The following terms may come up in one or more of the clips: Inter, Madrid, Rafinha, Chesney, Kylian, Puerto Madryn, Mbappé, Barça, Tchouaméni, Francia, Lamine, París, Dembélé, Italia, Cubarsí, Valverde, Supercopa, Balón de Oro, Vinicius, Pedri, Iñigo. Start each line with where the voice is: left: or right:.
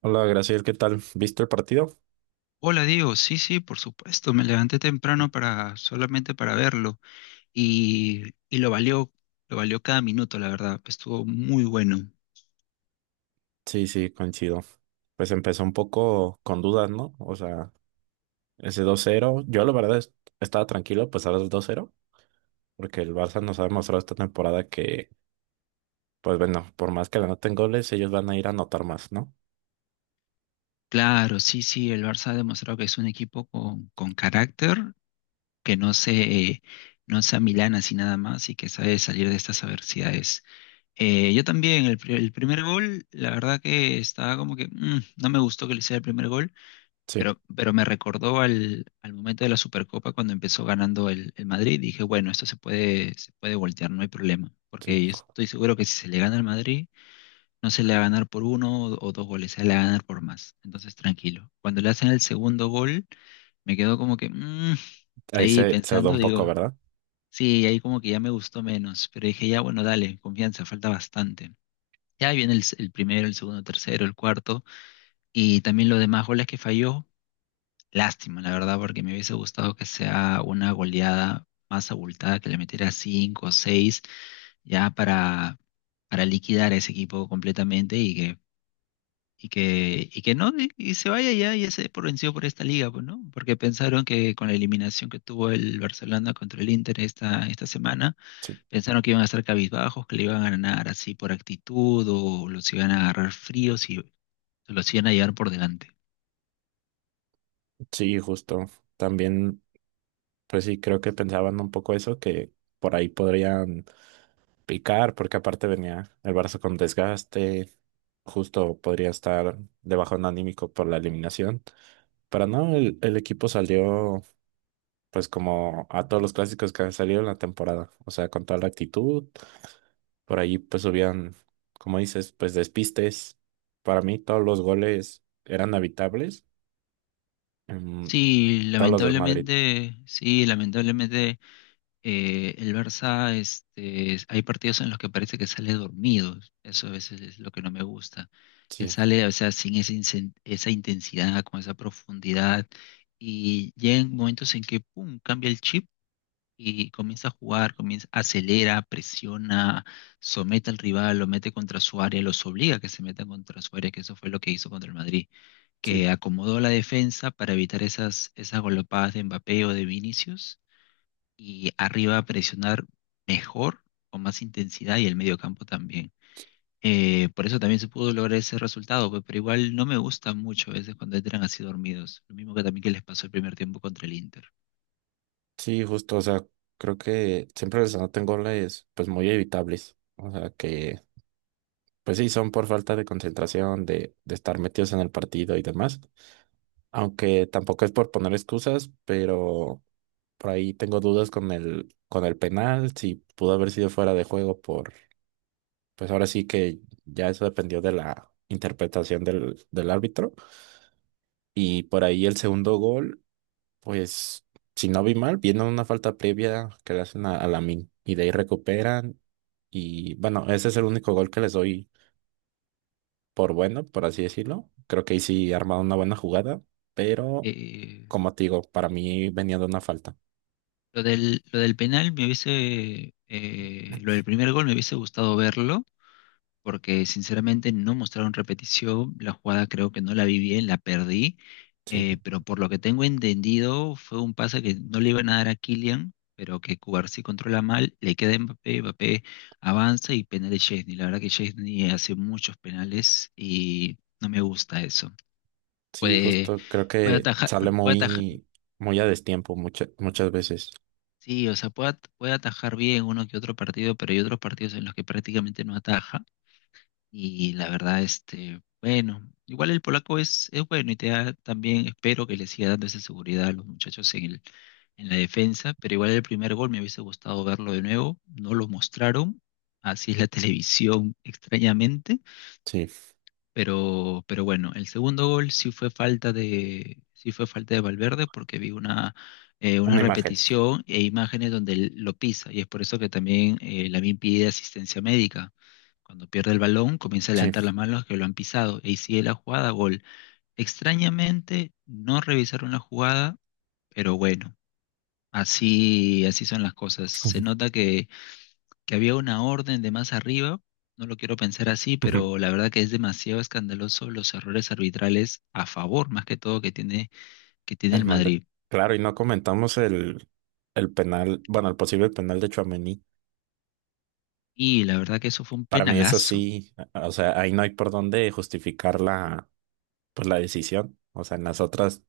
right: Hola, Graciel, ¿qué tal? ¿Viste el partido?
left: Hola Diego, sí, sí, por supuesto, me levanté temprano para solamente para verlo y, y lo valió cada minuto, la verdad, estuvo muy bueno.
right: Sí, sí, coincido. Pues empezó un poco con dudas, ¿no? O sea, ese 2-0, yo la verdad estaba tranquilo, pues ahora el 2-0, porque el Barça nos ha demostrado esta temporada que, pues bueno, por más que le anoten goles, ellos van a ir a anotar más, ¿no?
left: Claro, sí, sí, el Barça ha demostrado que es un equipo con carácter, que no se, eh, no se amilana así nada más y que sabe salir de estas adversidades. Yo también, el primer gol, la verdad que estaba como que no me gustó que le hiciera el primer gol.
right: Sí,
left: Pero me recordó al momento de la Supercopa cuando empezó ganando el Madrid. Dije, bueno, esto se puede voltear, no hay problema.
right: sí.
left: Porque yo estoy seguro que si se le gana al Madrid, no se le va a ganar por uno o dos goles, se le va a ganar por más. Entonces, tranquilo. Cuando le hacen el segundo gol, me quedo como que
right: Ahí
left: ahí
right: se dudó
left: pensando,
right: un poco,
left: digo,
right: ¿verdad?
left: sí, ahí como que ya me gustó menos. Pero dije, ya, bueno, dale, confianza, falta bastante. Ya viene el primero, el segundo, tercero, el cuarto. Y también los demás goles que falló. Lástima, la verdad, porque me hubiese gustado que sea una goleada más abultada, que le metiera cinco o seis, ya para, para liquidar a ese equipo completamente y que, y que, y que no, y, se vaya ya y se dé por vencido por esta liga, pues, ¿no? Porque pensaron que con la eliminación que tuvo el Barcelona contra el Inter esta semana,
right: Sí,
left: pensaron que iban a estar cabizbajos, que le iban a ganar así por actitud, o los iban a agarrar fríos y los iban a llevar por delante.
right: sí, justo. También, pues sí, creo que pensaban un poco eso, que por ahí podrían picar, porque aparte venía el Barça con desgaste, justo podría estar de bajón anímico por la eliminación. Pero no, el equipo salió pues como a todos los clásicos que han salido en la temporada, o sea, con toda la actitud, por ahí pues subían, como dices, pues despistes. Para mí todos los goles eran habitables, em, todos los del Madrid,
left: Sí, lamentablemente el Barça, este, es- hay partidos en los que parece que sale dormido. Eso a veces es lo que no me gusta. Que
right: sí,
left: sale, o sea, sin esa, incen- esa intensidad, con esa profundidad. Y llegan momentos en que, pum, cambia el chip y comienza a jugar, comienza, acelera, presiona, somete al rival, lo mete contra su área, los obliga a que se metan contra su área, que eso fue lo que hizo contra el Madrid,
right: sí,
left: que acomodó la defensa para evitar esas, esas galopadas de Mbappé o de Vinicius y arriba presionar mejor, con más intensidad y el mediocampo también. Por eso también se pudo lograr ese resultado, pero igual no me gusta mucho a veces cuando entran así dormidos, lo mismo que también que les pasó el primer tiempo contra el Inter.
right: sí, justo, o sea, creo que siempre les anotan goles pues muy evitables, o sea, que pues sí, son por falta de concentración, de estar metidos en el partido y demás. Aunque tampoco es por poner excusas, pero por ahí tengo dudas con el penal, si pudo haber sido fuera de juego por, pues ahora sí que ya eso dependió de la interpretación del árbitro. Y por ahí el segundo gol, pues si no vi mal, viene una falta previa que le hacen a, la Lamine y de ahí recuperan. Y bueno, ese es el único gol que les doy por bueno, por así decirlo. Creo que ahí sí armaron una buena jugada, pero
left: Eh,
right: como te digo, para mí venía de una falta.
left: lo del penal me hubiese, lo del primer gol me hubiese gustado verlo, porque sinceramente no mostraron repetición, la jugada creo que no la vi bien, la perdí,
right: Sí,
left: pero por lo que tengo entendido fue un pase que no le iban a dar a Kylian, pero que Cubarsí controla mal, le queda a Mbappé, Mbappé avanza y penal de Chesney. La verdad que Chesney hace muchos penales y no me gusta eso.
right: sí,
left: Puede,
right: justo creo
left: puede
right: que
left: atajar,
right: sale
left: puede atajar.
right: muy, muy a destiempo muchas muchas veces.
left: Sí, o sea, puede, at- puede atajar bien uno que otro partido, pero hay otros partidos en los que prácticamente no ataja. Y la verdad, este, bueno, igual el polaco es bueno y te da también, espero que le siga dando esa seguridad a los muchachos en la defensa, pero igual el primer gol me hubiese gustado verlo de nuevo, no lo mostraron, así es la televisión extrañamente,
right: Sí,
left: pero bueno, el segundo gol sí fue falta de, sí fue falta de Valverde porque vi una
right: una imagen.
left: repetición e imágenes donde él lo pisa y es por eso que también Lamine pide asistencia médica. Cuando pierde el balón, comienza a
right: Sí.
left: levantar las manos que lo han pisado y sigue la jugada, gol. Extrañamente no revisaron la jugada, pero bueno, así, así son las cosas. Se nota que había una orden de más arriba, no lo quiero pensar así, pero la verdad que es demasiado escandaloso los errores arbitrales a favor, más que todo, que tiene
right: El
left: el
right: mand-
left: Madrid.
right: Claro, y no comentamos el penal, bueno, el posible penal de Tchouaméni.
left: Y la verdad que eso fue un
right: Para mí es
left: penalazo.
right: así, o sea, ahí no hay por dónde justificar la, pues, la decisión. O sea, en las otras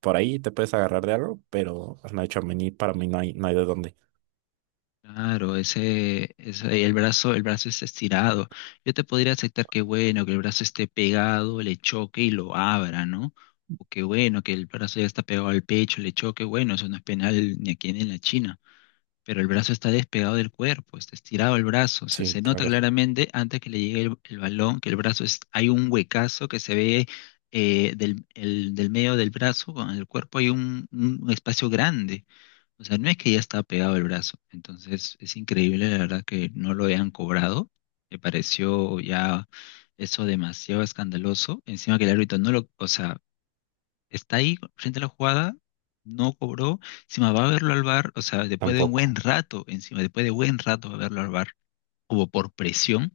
right: por ahí te puedes agarrar de algo, pero pues, no hecho mí, para mí no hay, no hay de dónde.
left: Claro, ese, el brazo está estirado. Yo te podría aceptar que bueno, que el brazo esté pegado, le choque y lo abra, ¿no? O que bueno, que el brazo ya está pegado al pecho, le choque, bueno, eso no es penal ni aquí ni en la China. Pero el brazo está despegado del cuerpo, está estirado el brazo, o sea,
right: Sí,
left: se nota
right: claro,
left: claramente antes que le llegue el balón que el brazo es, hay un huecazo que se ve, del medio del brazo, con el cuerpo hay un espacio grande, o sea, no es que ya está pegado el brazo, entonces es increíble la verdad que no lo hayan cobrado, me pareció ya eso demasiado escandaloso, encima que el árbitro no lo, o sea, está ahí frente a la jugada, no cobró, encima va a verlo al bar, o sea, después de un buen
right: tampoco.
left: rato, encima, después de buen rato va a verlo al bar como por presión,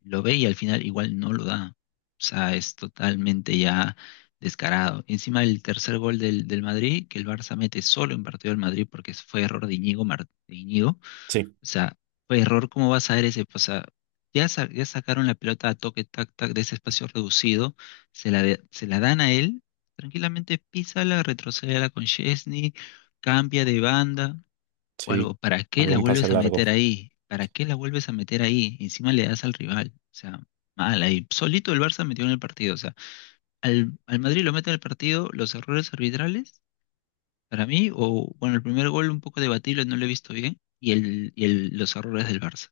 left: lo ve y al final igual no lo da. O sea, es totalmente ya descarado. Encima el tercer gol del Madrid, que el Barça mete solo en partido del Madrid porque fue error de Iñigo, de Iñigo, o
right: Sí,
left: sea, fue error, ¿cómo vas a ver ese? Pues, o sea, ya, sa- ya sacaron la pelota a toque, tac, tac, de ese espacio reducido, se la dan a él, tranquilamente písala, retrocédela con Chesney, cambia de banda o algo.
right: sí,
left: ¿Para qué la
right: algún pase
left: vuelves a
right: largo.
left: meter ahí? ¿Para qué la vuelves a meter ahí? Encima le das al rival. O sea, mal ahí. Solito el Barça metió en el partido. O sea, al Madrid lo mete en el partido, los errores arbitrales. Para mí, o bueno, el primer gol un poco debatible, no lo he visto bien, y los errores del Barça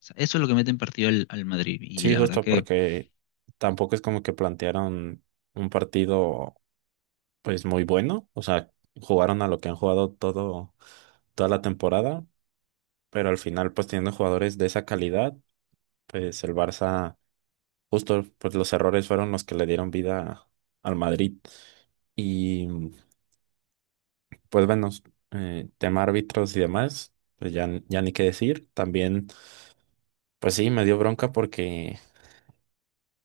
left: sea, eso es lo que mete en partido al Madrid. Y
right: Sí,
left: la verdad
right: justo
left: que,
right: porque tampoco es como que plantearon un partido pues muy bueno, o sea, jugaron a lo que han jugado todo, toda la temporada, pero al final pues teniendo jugadores de esa calidad, pues el Barça, justo pues los errores fueron los que le dieron vida al Madrid. Y pues bueno, tema árbitros y demás, pues ya, ya ni qué decir. También, pues sí, me dio bronca porque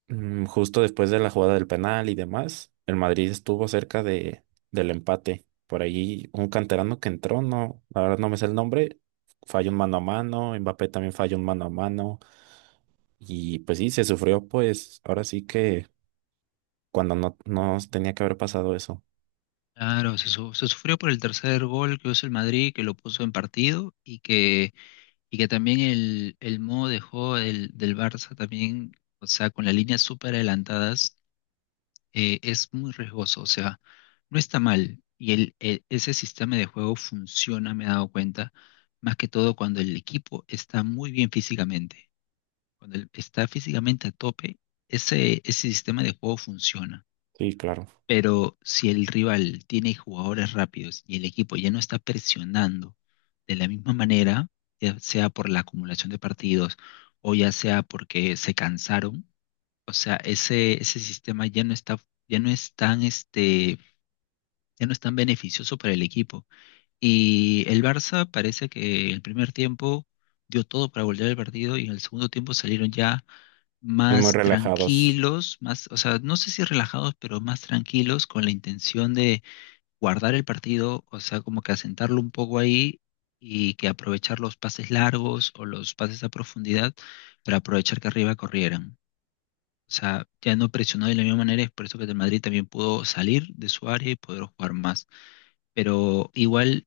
right: justo después de la jugada del penal y demás, el Madrid estuvo cerca de, del empate. Por ahí un canterano que entró, no, la verdad no me sé el nombre, falló un mano a mano, Mbappé también falló un mano a mano. Y pues sí, se sufrió, pues ahora sí que cuando no, no tenía que haber pasado eso.
left: claro, se sufrió por el tercer gol que hizo el Madrid, que lo puso en partido y que también el modo de juego del Barça también, o sea, con las líneas súper adelantadas, es muy riesgoso. O sea, no está mal. Y ese sistema de juego funciona, me he dado cuenta, más que todo cuando el equipo está muy bien físicamente. Cuando el- está físicamente a tope, ese sistema de juego funciona.
right: Sí, claro,
left: Pero si el rival tiene jugadores rápidos y el equipo ya no está presionando de la misma manera, ya sea por la acumulación de partidos o ya sea porque se cansaron, o sea, ese sistema ya no está, ya no es tan, este, ya no es tan beneficioso para el equipo. Y el Barça parece que el primer tiempo dio todo para volver el partido y en el segundo tiempo salieron ya
right: muy
left: más
right: relajados.
left: tranquilos, más, o sea, no sé si relajados, pero más tranquilos con la intención de guardar el partido, o sea, como que asentarlo un poco ahí y que aprovechar los pases largos o los pases a profundidad para aprovechar que arriba corrieran. O sea, ya no presionó de la misma manera, es por eso que el Madrid también pudo salir de su área y poder jugar más. Pero igual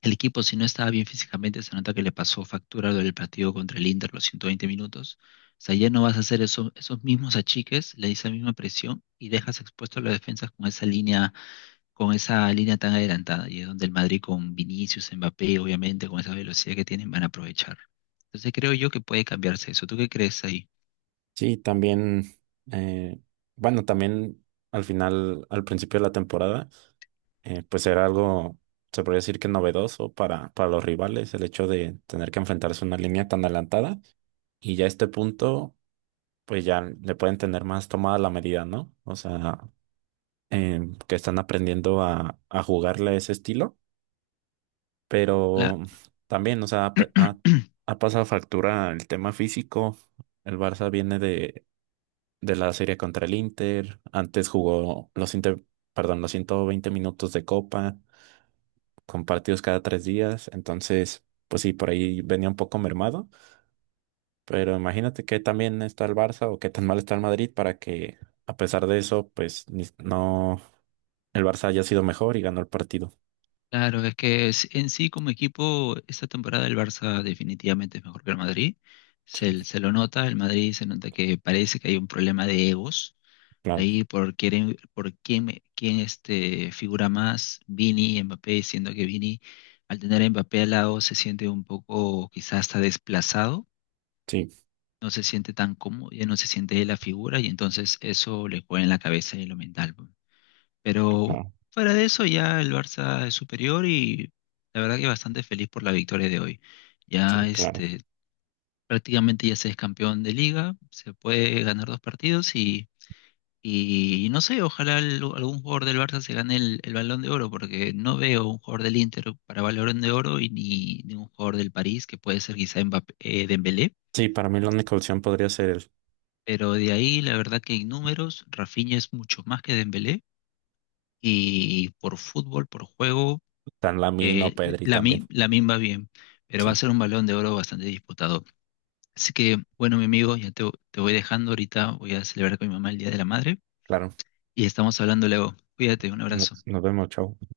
left: el equipo, si no estaba bien físicamente, se nota que le pasó factura del partido contra el Inter los 120 minutos. O sea, ya no vas a hacer eso- esos mismos achiques, le esa misma presión y dejas expuesto a las defensas con esa línea, con esa línea tan adelantada y es donde el Madrid con Vinicius, Mbappé, obviamente con esa velocidad que tienen van a aprovechar. Entonces creo yo que puede cambiarse eso. ¿Tú qué crees ahí?
right: Sí, también, eh, bueno, también al final, al principio de la temporada, pues era algo, se podría decir que novedoso para los rivales, el hecho de tener que enfrentarse a una línea tan adelantada y ya a este punto, pues ya le pueden tener más tomada la medida, ¿no? O sea, eh, que están aprendiendo a, jugarle a ese estilo,
left: La-
right: pero también, o sea, ha, pe- ha ha pasado factura el tema físico. El Barça viene de la serie contra el Inter. Antes jugó los Inter, perdón, los 120 minutos de Copa, con partidos cada 3 días. Entonces, pues sí, por ahí venía un poco mermado. Pero imagínate que también está el Barça o qué tan mal está el Madrid para que, a pesar de eso, pues no, el Barça haya sido mejor y ganó el partido.
left: claro, es que es- en sí como equipo esta temporada el Barça definitivamente es mejor que el Madrid.
right: Sí,
left: Se lo nota, el Madrid se nota que parece que hay un problema de egos.
right: claro,
left: Ahí quién este, figura más, Vini, Mbappé, siendo que Vini al tener a Mbappé al lado se siente un poco quizás hasta desplazado,
right: sí,
left: no se siente tan cómodo, ya no se siente de la figura y entonces eso le juega en la cabeza y en lo mental, pues. Pero
right: claro,
left: fuera de eso ya el Barça es superior y la verdad que bastante feliz por la victoria de hoy. Ya
right: sí, claro.
left: este prácticamente ya se es campeón de liga, se puede ganar dos partidos y no sé, ojalá al- algún jugador del Barça se gane el Balón de Oro, porque no veo un jugador del Inter para Balón de Oro y ni un jugador del París, que puede ser quizá Mbappé, Dembélé.
right: Sí, para mí la única opción podría ser el
left: Pero de ahí, la verdad que en números, Rafinha es mucho más que Dembélé. Y por fútbol, por juego,
right: Tan Lamine o
left: eh,
right: Pedri también.
left: Lamine, Lamine va bien. Pero va a
right: Sí,
left: ser un balón de oro bastante disputado. Así que, bueno, mi amigo, te voy dejando ahorita. Voy a celebrar con mi mamá el Día de la Madre.
right: claro.
left: Y estamos hablando luego. Cuídate, un
right: Nos,
left: abrazo.
right: nos vemos, chao.